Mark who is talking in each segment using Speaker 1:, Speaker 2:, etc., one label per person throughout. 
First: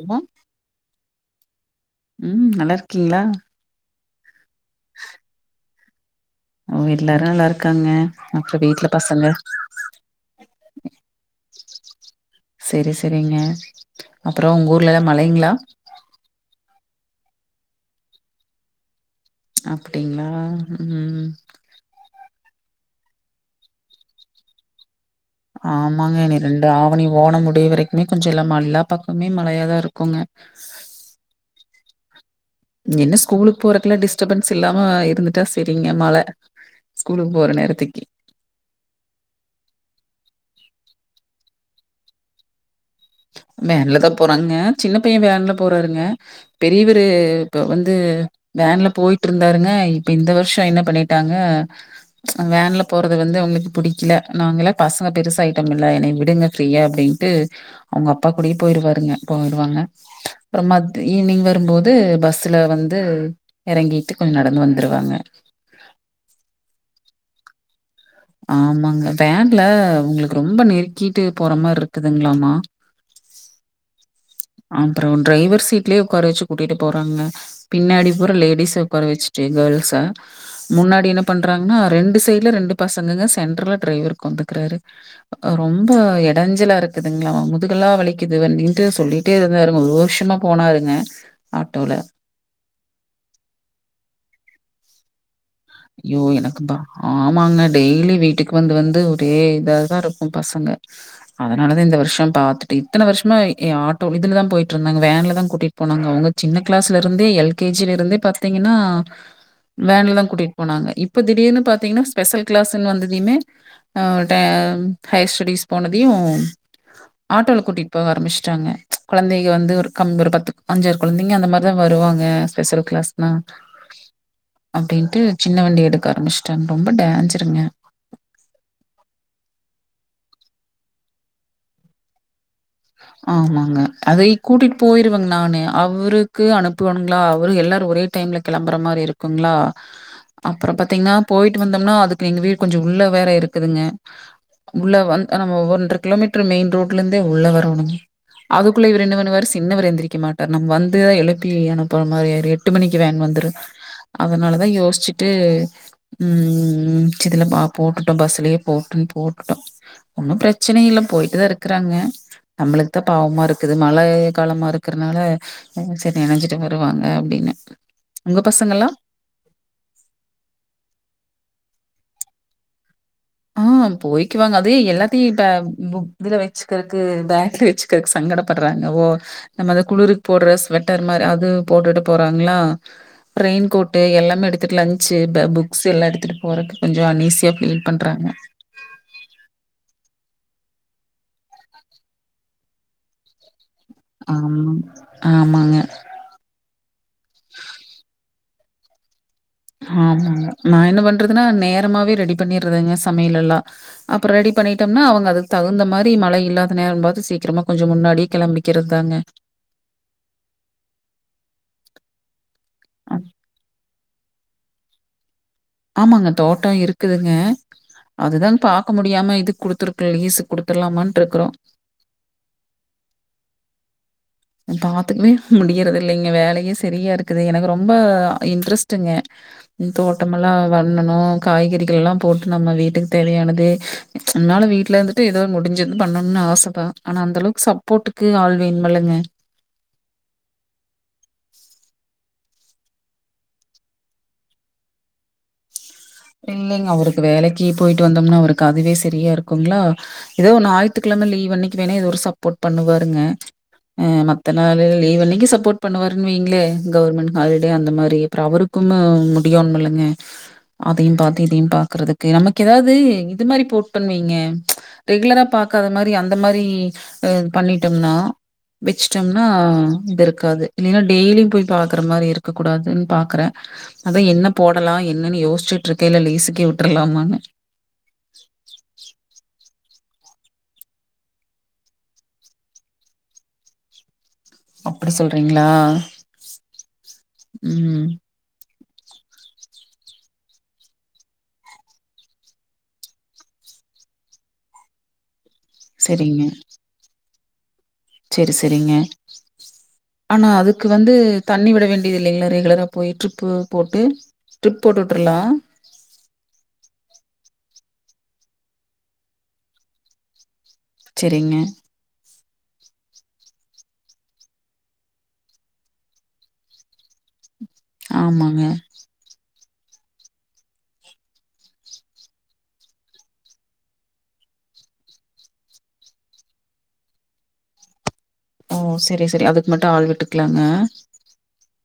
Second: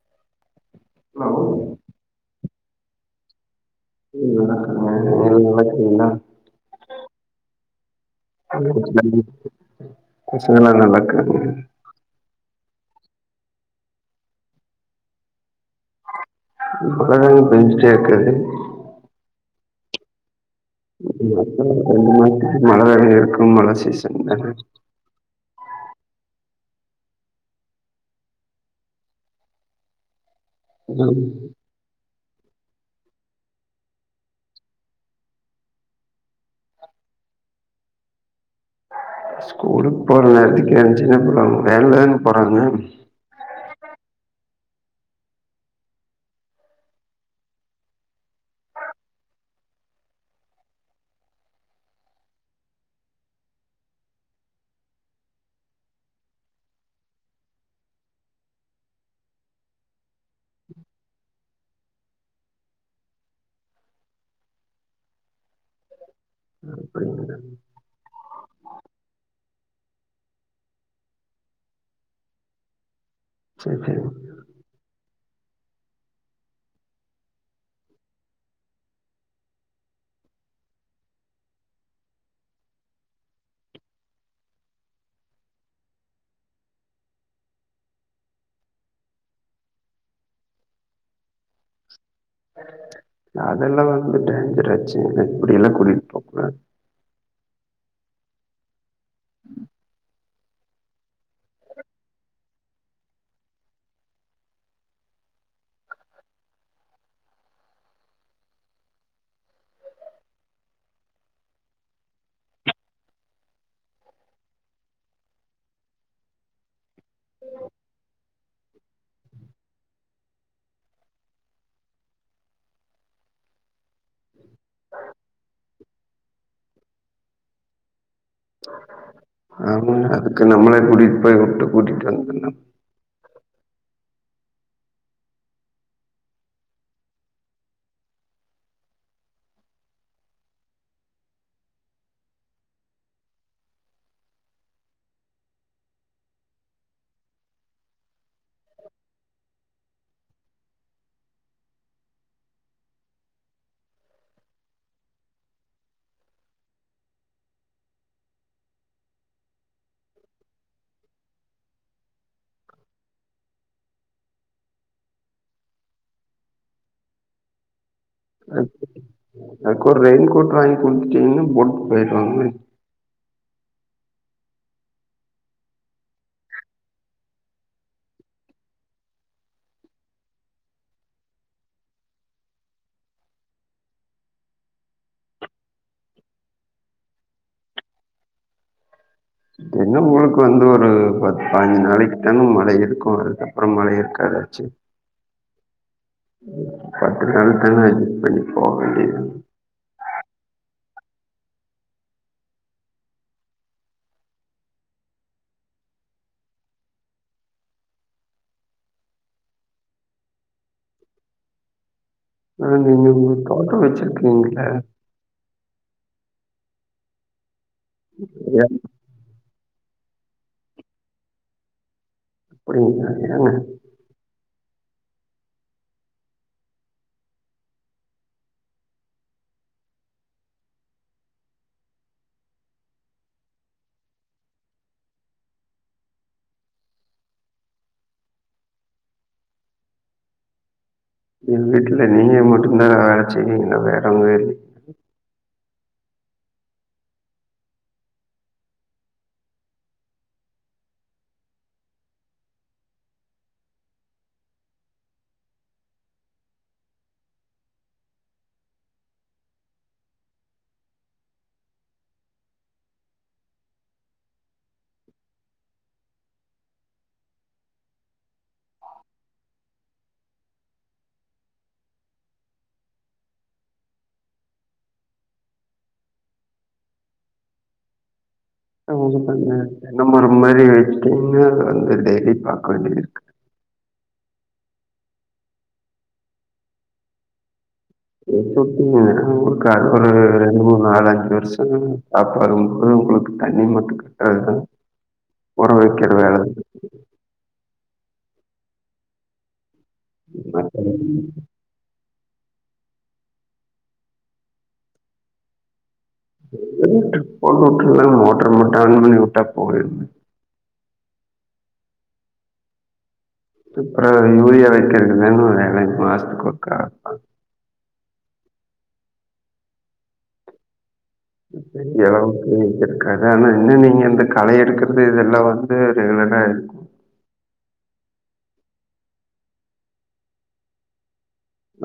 Speaker 1: என்ன
Speaker 2: ஹலோ
Speaker 1: ம் நல்லாருக்கீங்ளா
Speaker 2: [inaudible]
Speaker 1: அவங்க எல்லாரு நல்லாருக்காங்க
Speaker 2: [inaudible] பசங்கல்லா நல்லா இருக்காங்க
Speaker 1: சரி சரிங்க அப்ற உங்க ஊர்லல்லா மழைங்களா
Speaker 2: மழ வேற பெஞ்சுட்டே இருக்கு
Speaker 1: அப்படிங்ளா ம்
Speaker 2: [inaudible] மழ வேல இருக்கு மழ சீசன் தான்
Speaker 1: ஆமாங்க நீ ரெண்டு ஆவணி ஓனம் முடிய வரைக்குமே கொஞ்சோ இல்லாம எல்லா பக்கமே மழையாதா இருக்குங்க
Speaker 2: உங்களுக்
Speaker 1: என்ன ஸ்கூலுக்கு போறதுல டிஸ்டர்பன்ஸ் இல்லாம இருந்துட்டா சரிங்க மழ ஸ்கூலுக்கு போற நேரத்துக்கே
Speaker 2: ஸ்கூலுக்கு போற நேரத்துக்கே எந்ச்சு என்ன பண்ணுவாங்க வேன்லதான போறாங்க
Speaker 1: வேன்ல தான் போறாங்க சின்ன பையன் வேன்ல போறாருங்க பெரியவரு இப்ப வந்து வேன்ல போயிட்டு இருந்தாருங்க இப்ப இந்த வருஷம் என்ன பண்ணிட்டாங்க வேன்ல போறது வந்து அவங்களுக்கு பிடிக்கல நாங்கல்லா பசங்க பெருசாய்ட்டம்ல எனைய விடுங்க ஃப்ரீயா அப்படின் ட்டு அவங்க அப்பா கூடயே போய்ருவாருங்க போய்டுவாங்க அப்றமா ஈவினிங் வரும்போது பஸ்ல வந்து இறங்கிட்டு கொஞ்சோ நடந்து வந்துருவாங்க
Speaker 2: அப்டிங்களா
Speaker 1: ஆமாங்க வேன்ல உங்களுக்கு ரொம்ப நெருக்கிட்டு போற மாரி இருக்குதுங்களாமா
Speaker 2: செரி செரி
Speaker 1: அப்ற டிரைவர் சீட்லயே உக்கார வச்சு கூட்டிட்டு போறாங்க பின்னாடி பூரா லேடிஸ உக்கார வச்சுட்டு கேர்ள்ஸ முன்னாடி என்ன பண்றாங்கன்னா ரெண்டு சைடுல ரெண்டு பசங்கங்க சென்டர்ல டிரைவர் உக்காந்துக்கறாரு ரொம்ப இடஞ்சலா இருக்குதுங்களா அவன் முதுகலா வலிக்குது அப்டின்ட்டு சொல்லி ட்டே இருந்தாரு ஒரு வருஷமா போனாருங்க ஆட்டோல
Speaker 2: அதெல்லா வந்து டேஞ்ஜராச்சே எனக் புரில
Speaker 1: ஐயோ எனக்குந்தா ஆமாங்க டெய்லி வீட்டுக்கு வந்து வந்து ஒரே இதாதான் இருக்கும் பசங்க அதனாலதா இந்த வருஷம் பாத்துட்டு இத்தனை வருஷமா ஆட்டோ இதுலதா போயிட்டு இருந்தாங்க வேன்லதா கூட்டிட் போனாங்க அவங்க சின்ன கிளாஸ்ல இருந்தே எல்கேஜில இருந்தே பாத்தீங்கன்னா வேன்ல தான் கூட்டிட்டு போனாங்க இப்போ திடீர்னு பாத்தீங்கன்னா ஸ்பெஷல் கிளாஸ்ன்னு வந்ததுமே அ ஹையர் ஸ்டடிஸ் போனதையு ஆட்டோல கூட்டிகிட்டு போக ஆரம்பிச்சுட்டாங்க கொழந்தைங்க வந்து ஒரு கம் ஒரு பத்து அஞ்ச கொழந்தைங்க அந்த மாரிதா வருவாங்க ஸ்பெஷல் க்ளாஸ்னா அப்டின்ட்டு சின்ன வண்டி எடுக்க ஆரம்பிச்சுட்டாங்க ரொம்ப டேஞ்சருங்க
Speaker 2: ஆமாங்க அதுக்கு நம்மளே கூட்டிட் போய் வுட்டு கூட்டிட்டு வந்துட்லா
Speaker 1: ஆமாங்க அதை கூட்டிட் போயிருவங் நானே அவுருக்கு அனுப்புவேனுங்ளா அவரு எல்லாரு ஒரே டைம்ல கெளம்புற மாரி இருக்குங்ளா அப்பற பாத்திங்னா போய்ட்டு வந்தம்னா அதுக்கு எங்க வீடு கொஞ்ச உள்ள வேற இருக்குதுங்க உள்ள வந் நம்ம ஒன்ற கிலோமீட்ர் மெயின் ரோட்லந்தே உள்ள வரோணு அதுக்குள்ள இவரென்ன பண்ணுவாரு சின்னவர் எந்திரிக்க மாட்டார் நம்ம வந்துதா எழுப்பி அனுப்புற மாரியாயிரு எட் எட்டு மணிக்கு வேன் வந்துரு அதனாலதா யோசிச்சுட்டு ம் சிதுல போட்டுட்டோ பஸ்லயே போட்டுன்னு போட்டுட்டோ ஒன்னும் பிரச்சனை இல்ல போய்ட்டுதா இருக்கிறாங்க நம்மளுக்குதா பாவமா இருக்குது மழை காலமா இருக்கறனால சரி நனைஞ்சிட்டு வருவாங்க அப்டின்னு உங்க
Speaker 2: அ
Speaker 1: பசங்கல்லா
Speaker 2: அது ஒரு ரெயின்கோட் வாங்கி குடுத்துட்டிங்கன்னா போட் போயிடுவாங்க
Speaker 1: ஆ போய்க்கு வாங்க அதுே எல்லாத்தையு இப்ப இதுல வச்சுக்கறக்கு பேக்ல வச்சு சங்கடப்படுறாங்க ஓ நம்ம அந்த குளிருக்கு போடுற ஸ்வெட்டர் மாரி அது போட்டுட்டு போறாங்களா ரெயின் கோட்டு எல்லாமே எடுத்துட்டு லஞ்ச் புக்ஸ் எல்லா எடுத்துகட்டு போறக்கு கொஞ்ச அனீஸியா ஃபீல் பண்றாங்க
Speaker 2: என்ன மூலைக்கு வந்து ஒரு பத்து பாஞ்சு நாளைக்கு தானே மழ இருக்கு அதுக்கப்பற மழ இருக்கா
Speaker 1: ஆ ஆமாங்க
Speaker 2: பத்து நாள் தானே பண்ணி போக வேண்டிதா
Speaker 1: ஆமாங்க நா என்ன பண்றதுன்னா நேரமாவே ரெடி பண்ணிரதுங்க சமையலெல்லா அப்புற ரெடி பண்ணிட்டம்னா அவங்க அதுக்தகுந்த மாரி மழை இல்லாத நேரம்பாத்து சீக்கிரமா கொஞ்ச முன்னாடி கெளம்பிக் க்கிறதாங்க
Speaker 2: ஆ நீங்க
Speaker 1: அம்
Speaker 2: உங்க தோட்டோ வச்சிருக்கீங்கள
Speaker 1: ஆமாங்க தோட்ட இருக்குதுங்க அதுதாங்
Speaker 2: ஏன்
Speaker 1: பாக்க மு முடியாம இதுக்குடுத்துருக்கு லீசுக்குடுத்துர்லாமான்ட்ருக்றோ
Speaker 2: அட ஏங்க
Speaker 1: பாத்துக்வே முடியறதில்லிங்க வேலையே சரியாருக்குது எனக்கு ரொம்ப இன்ட்ரெஸ்டுங்க தோட்டமெல்லா வண்ணணு காய்கறிகள்லெல்லா போட்டு நம்ம வீட்டுக் தேவையானது நம்ளால வீட்லந்துட்டு ஏதோ முடிஞ்சது பண்ணணுனு ஆசதா ஆனா அந்தளவுக் சப்போட்டுக்கு ஆள் வேன்மல்லங்க
Speaker 2: எ வீட்டுல நீங்க மட்டுந்தா வேல செய்விங்களா வேறவங்க இ
Speaker 1: இல்லைங்க அவருக்கு வேலைக்கு போயிட்டு வந்தம்னா அவருக்கு அதுவே சரியா இருக்குங்ளா ஏதோ ஒ ஞாயித்துக்கெழம லீவ் அன்னிக் வேணா ஏதோ ஒரு சப்போர்ட் பண்ணுவாருங்க அ மத்தநாளுல லீவ்வன்னைக்கு சப்போர்ட் பண்ணுவாருன் வைங்ளே கவர்மெண்ட் ஹாலிடே அந்த மாரி அப்புற அவருக் குமு முடியோன்மல்லங்க அதையு பாத்து இதையு பாக்கறதுக்கு நமக்கெதாது இது மாரி போட்டன்வைங்க ரெகுலரா பாக்காத மாரி அந்த மாரி அ பண்ணிட்டம்னா வெச்சுட்டம்னா இதுருக்காது இல்லின்னா டெய்லியும் போய் பாக்கற மாரி இருக்க கூடாதுன் பாக்றே அதா என்ன போடலா என்னனு யோசிச்சுட்ருக்க இல்ல லீசுக்கே விட்ரலாமான்னு
Speaker 2: ஆமாங்க தென்னமர மாரி வச்சிட்டேன்னு வந்து டெய்லி பாக்க வேண்டியதிருக்கு
Speaker 1: அப்படி சொல்றிங்ளா ம்
Speaker 2: [unintelligible] ஒரு ரெண்டு மூனு நாலு அஞ்சு வருஷ சாப்பாடு [unintelligible] தண்ணி மட்டு கட்ர வேல ஒர வக்கிற வேல
Speaker 1: சேரி சேரிங்க ஆனா அதுக்கு வந்து
Speaker 2: மத்தபடி
Speaker 1: தண்ணி விட வேண் டிதில்லிங்ளா ரெகுலரா போய் ட்ரிப்பு போட்டு ட்ரிப் போட்டுட்ரலா
Speaker 2: [unintelligible] போட்டுட்ரலாங் மோட்ர் மட்டு ஆன் பண்ணி வுட்டா போதுங்
Speaker 1: செரிங்க
Speaker 2: அப்றோ யூரியா வைக்கிற தாங்க வேல மாசத்துக்கொருக்கா
Speaker 1: ஆமாங்க
Speaker 2: பெரிய அளவுக்கு இருக்காது ஆனா என்ன நீங்க இந்த கல எடுக்கிறது இதெல்லா வந்து ரெகுலரா எடு
Speaker 1: ஓ செரி செரி அதுக்கு மட்டு ஆள் விட்டுக்கலாங்க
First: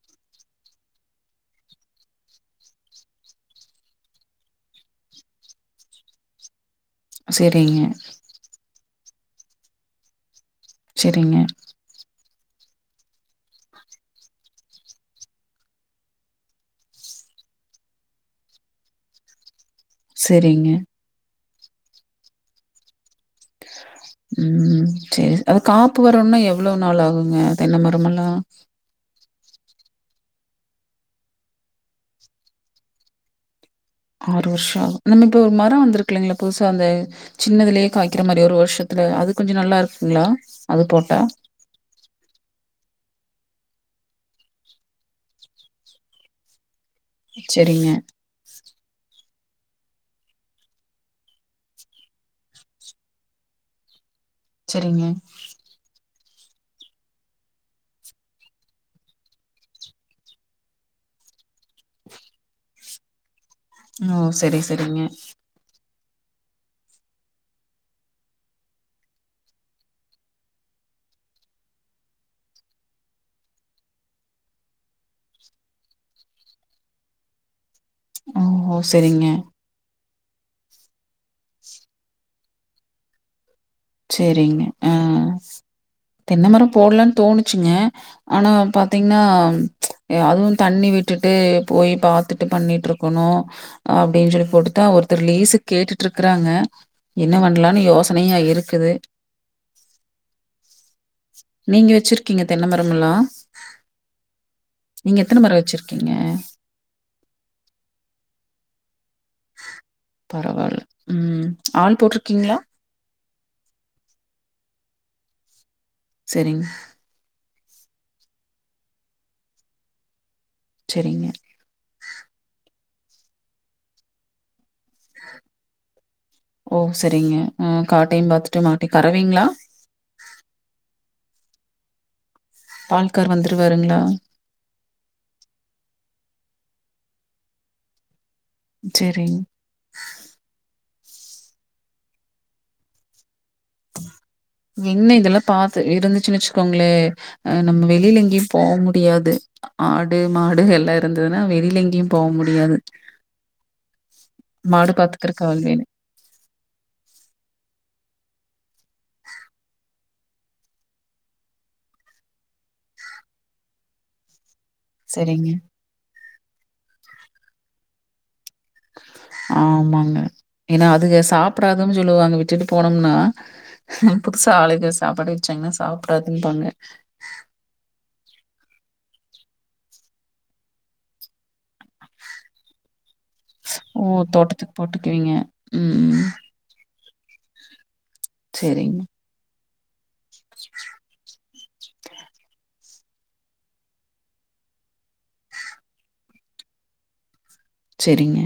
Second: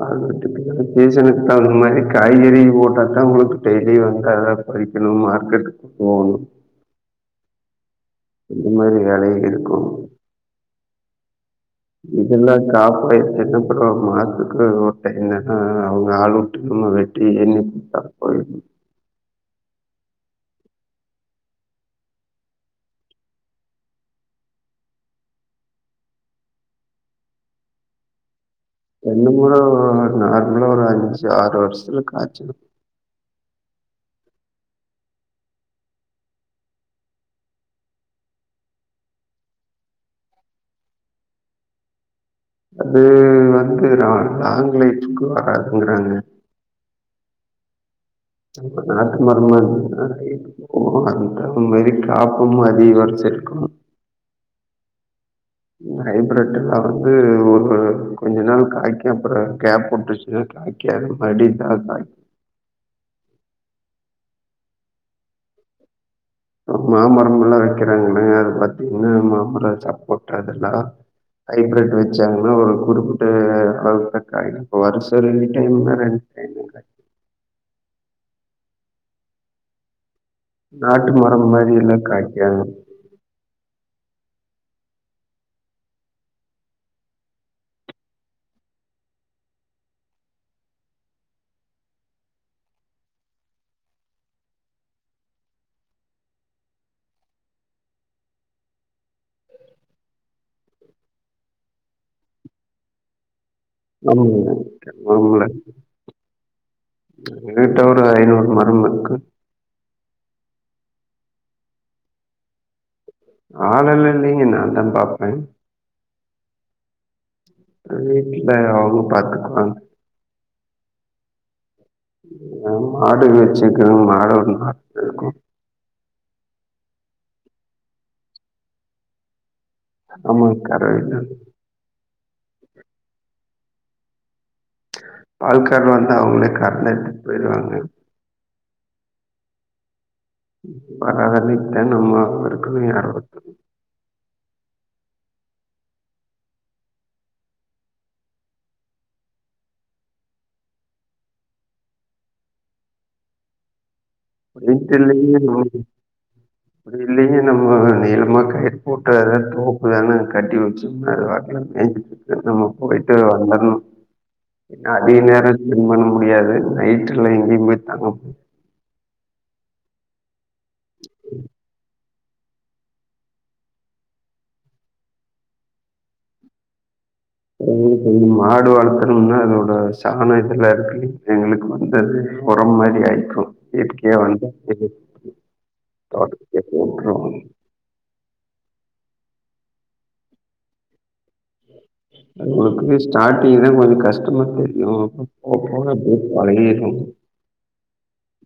Speaker 2: அதுமட்டுமில்லாமா சீசனுக்கு தகுந்த மாரி காய்கறி போட்டா தா உங்ளுக்கு டெய்லி வந்தா வைக்கணு மார்க்கெட்டுக் போவணு
Speaker 1: செரிங்க
Speaker 2: இந்த மாரி வேலைக இருக்கு
Speaker 1: செரிங்க
Speaker 2: இதெல்லா காப்பாயிடுச்சுன அப்றோ மாசத்துக்கு ஒரு டைம் என்னென்னா அவங்க ஆள் உட்டு சும்மா வெ வெட்டி எண்ணி குடுத்தா போது
Speaker 1: செரிங்க ம் சேரி அது காப்பு வரோன்னா எவ்ளோ நாள் ஆகுங்க தென்ன மரமெல்லா
Speaker 2: தென்னமர நார்மலா ஒரு அஞ்சு ஆறு வருஷத்துல காச்சுரு
Speaker 1: ஆறு வருஷோ ஆகு நம்ம இப்ப ஒரு மர வந்திருக்கில்லங்ளா புதுசா அந்த சின்னதுலயே காய்க்கிற மாரி ஒரு வருஷத்துல அது கொஞ்சோ நல்லா இருக்குங்ளா அது போட்டா
Speaker 2: அது வந்து லாங் லைஃப்க்கு வராதுங்றாங்க
Speaker 1: செரிங்க
Speaker 2: நாட்டு மருந்து [unintelligible] ஓ அந்த மாரி காப்பு மாரி [unintelligible]
Speaker 1: செரிங்க
Speaker 2: ஹைபிரெட்ல்லா வந்து ஒரு கொஞ்சோ நாள் காய்க்கு அப்றோ கேப் வுட்டுச்சுனா காய் காது மறுபடியு ஸ்டாப் ஆய்டு
Speaker 1: ஓ செரி செரிங்க
Speaker 2: மாமரோல்லா வெக்கிறாங்கல்லங்க அது பாத்தீங்ன்னா மாமரோ சாப்போட்ட அதெல்லா ஹைப்ரெட் வெச்சாங்கன்னா ஒரு குறிப்பிட்ட அளவுக்கு தா காயு இப்ப வருசோ ரெண்டு டைம்னா ரெண்டு டைம் தா காயு
Speaker 1: ஓ ஓ செரிங்க
Speaker 2: நாட்டு மரோ மாரில்லா காய்க்காது
Speaker 1: செரிங்க அ தென்னமரோ போட்லன்னு தோணுச்சுங்க ஆனா பாத்தீங்ன்னா அதுவு தண்ணி விட்டுட்டு போய் பாத்துட்டு பண்ணிட்டு இருக் க்கணு அப்டின் சொல்லி போட்டுதா ஒர்த்தர் லீஸ்சுக் கேட்டு இருக்குறாங்க என்ன பண்ணலானு யோசனையா இருக் குது நீங்க வெச்சிர்க்கீங்க தென்னமரெமெல்லா
Speaker 2: ஆமாங்க
Speaker 1: மரம் வச்சிருக்கீங்க?
Speaker 2: [unintelligible] எங்கிட்ட ஒரு ஐநூறு மரம் இருக்கு
Speaker 1: பரவால்ல ம் ஆள் போட்ருக்கீங்ளா
Speaker 2: ஆள் எல்லா இல்லிங்க நா தா பாப்பே
Speaker 1: செரிங்
Speaker 2: வீட்ல அவங்க பாத்துக்குவாங்
Speaker 1: செரிங்க
Speaker 2: எங்க அம்மா மாடு வெச்சுக்குறாங் மாடு ஒரு நாலு மாடிருக்கு
Speaker 1: ஓ செரிங்க ம் காட்டையு பாத்துட்டு மாட்டே கரவீங்ளா
Speaker 2: ஆமாங் கரவைதாங்
Speaker 1: பால்கார் வந்துருவார்ங்ளா
Speaker 2: பால்கார் வந்து அவங்களே கறந்து எடுத்துட்டு போய்டுவாங்க
Speaker 1: சேரிங்
Speaker 2: பரவால்லைங்த்த நம்ம அவுங்களுங்கு யா
Speaker 1: என்ன இதெல்லா பாத்து இருந்துச்சுன் வச்கோங்ளே அ நம்ம வெளில எங்கயு போ முடியாது ஆடு மாடு எல்லா இருந்ததுனா வெளில எங்கியு போ முடியாது
Speaker 2: அப்டி ஒண்ணு
Speaker 1: மாடு பார்த்துக்கறக்கு
Speaker 2: தெர்லிங்க
Speaker 1: ஆள்
Speaker 2: அப்டி
Speaker 1: வேணும்.
Speaker 2: இல்லிங்க நம்ம நீளமா கயிற் போட்டற தோப்பு தான கட்டி வச்சம்னா அது பாட்ல மேஞ்சுட்டு நம்ம போய்ட்டு வந்தர்லா என்ன அதிக
Speaker 1: சரிங்க.
Speaker 2: நேரோ ஸ்பெண்ட் பண்ண முடியாது நைட்ல எங்கேயு போய் தங்க
Speaker 1: ஆமாங்க ஏனா அதுக சாப்டாதுன் சொல்லுவாங்க விட்டுட்டு போனம்னா புதுசா ஆளுங்க சாப்பாடு வச்சாங்கன்னா சாப்டாதும்பாங்க
Speaker 2: எங்ளுக்கு வந்து மாடு வளத்தனம்னா அதோட சாண இதெல்லாருக்கு இல்லிங்க எங்ளுக்கு வந்தது ஒரம் மாரி ஆய்க்கு
Speaker 1: ஓ!
Speaker 2: இயற்கையா வந்த
Speaker 1: தோட்டத்துக்கு போட்டுக்குவீங்க. ம். ம். சேரிங்க
Speaker 2: ஒங்ளுக்குமே ஸ்டாடிங்தா கொஞ்ச கஷ்டமா தெரியு அப்றோ போக போக அப்டியே பழகிரு
Speaker 1: செரிங்க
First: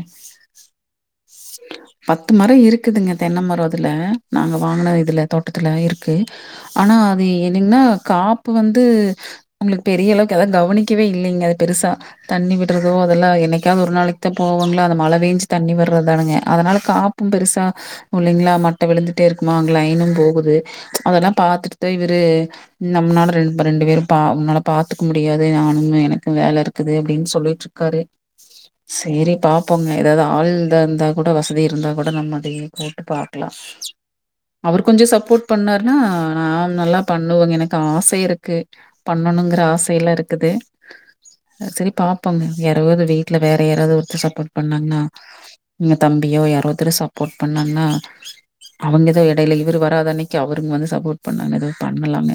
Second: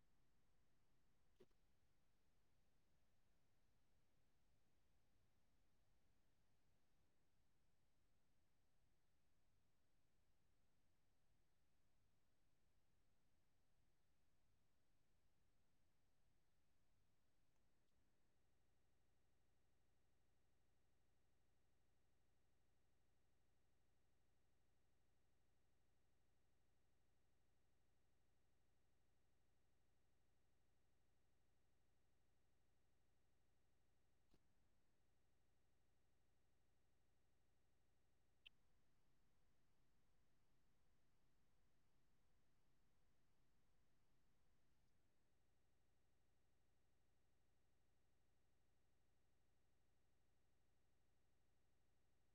Speaker 1: பத்து மரோ இருக்குதுங்க தென்ன மரோ அதுல நாங்க வாங்குன இதுல தோட்டத்துல இருக்கு ஆனா அது என்னங்ன்னா காப்பு வந்து நம்ளுக் பெரிய அளவுக்கெதா கவனிக்கவே இல்லைங்க அது பெருசா தண்ணி விட்றதோ அதெல்லா என்னைக்காவ்து ஒரு நாளைக்தா போவோங்ளா அது மழ பேஞ்சு தண்ணி வ ட்ரதானங்க அதனால காப்பும் பெருசா உல்லைங்ளா மட்ட விழுந்துட்டேருக்குமா அங்க லைன்னும் போகுது அதெல்லா பாத்துட் தா இவுரு நம்ன்னால ரெண் ரெண்டு பேரு பா ஒன்னால பாத்துக் முடியாது நானும் எனக்கு வேல இருக்குது அப்டின் சொல்லிட்ரு க்காரு சேரி பாப்போங்க எதாது ஆள் எதா இந்தா கூட வசதி இருந்தா கூட நம்ம அதயே போட்டு பாக்லா அவ்ரு கொஞ்சோ சப்போர்ட் பண்ணாருன்னா நான் நல்லா பண்ணுவங்க எனக்கு ஆசை இருக்கு பண்ணணுங்ற ஆசயல்லா இருக்குது அ செரி பாப்போங்க யாரோ இத வீட்ல வேற யாராவ்து ஒருத்தர் சப்போர்ட் பண்ணாங்ன்னா எங்க தம்பியோ யாரோ ஒர்த்தர் சப்போர்ட் பண்ணாங்னா அவுங்க எதோ எடைல இவ்ரு வராத அன்னக்கி அவருங்க வந்து சப்போர்ட் பண்ணா என்னது பண்ணலாங்க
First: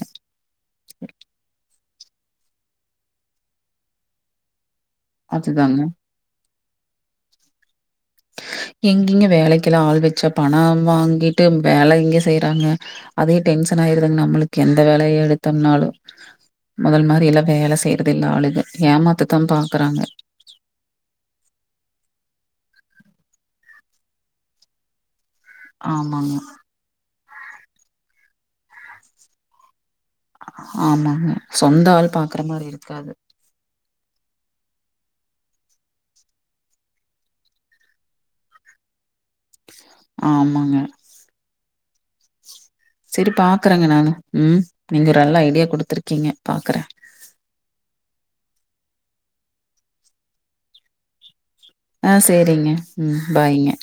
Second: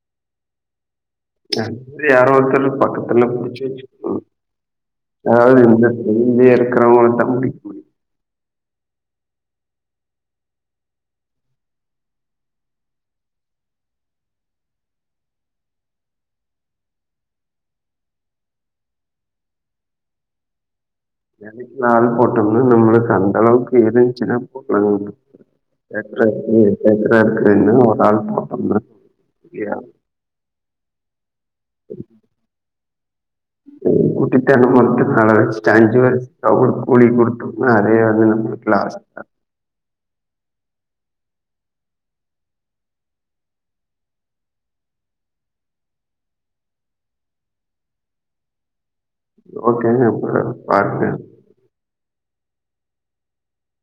Speaker 2: அந்தூர்ல யாரோ ஒருத்தர் பக்கத்துல புடிச்சு வச்சுகோங்க
Speaker 1: அதுதாங்க.
Speaker 2: யாராவ்து இங்கயே இருக்கறவங்கள்ட்ட
Speaker 1: எங்கிங்க வேலைக்கெல்லா ஆள் வச்சா பணம் வாங்கிட்டு வேல எங்க செய்றாங்க அதே டென்ஷன் ஆயிருதுங்க நம்ளுக்கு எந்த வேலய எடுத்தம்னாலு மொதல் மாரி எல்லா வேல செய்றது இல்ல ஆளுக ஏமாத்தத்தா பாக்குறாங்க
Speaker 2: தெனைக்கி ஆள் போட்டம்ன்னா நம்ளுக்கு அந்தளவுக்கு [unintelligible] போட்லங்க
Speaker 1: ஆமாங்க
Speaker 2: சேக்றாருக்கு சேக்றாருக்குனு ஒரு ஆள் போட்டம்னா முடியாது
Speaker 1: ஆமாங்க சொந்த ஆள் பாக்ற மாரி இருக்காது
Speaker 2: உ முன்கூட்டிதனமா விட்டு கட வச்சுட்டு அஞ்சுவர்ஷத்துல ஒரு கோடி குடுத்தம்னா அதே அது நம்ளுக்கு லாஸ் தா
Speaker 1: ஆமாங்க செரி பாக்குறேங்க நானு ம் நீங்க ஒரு நல்ல ஐடியா குடுத்துருக்கீங்க பாக்றே
Speaker 2: ஓகே ப்ப பாருங்க
Speaker 1: ஆ சேரிங்க ம் பாய்ங்க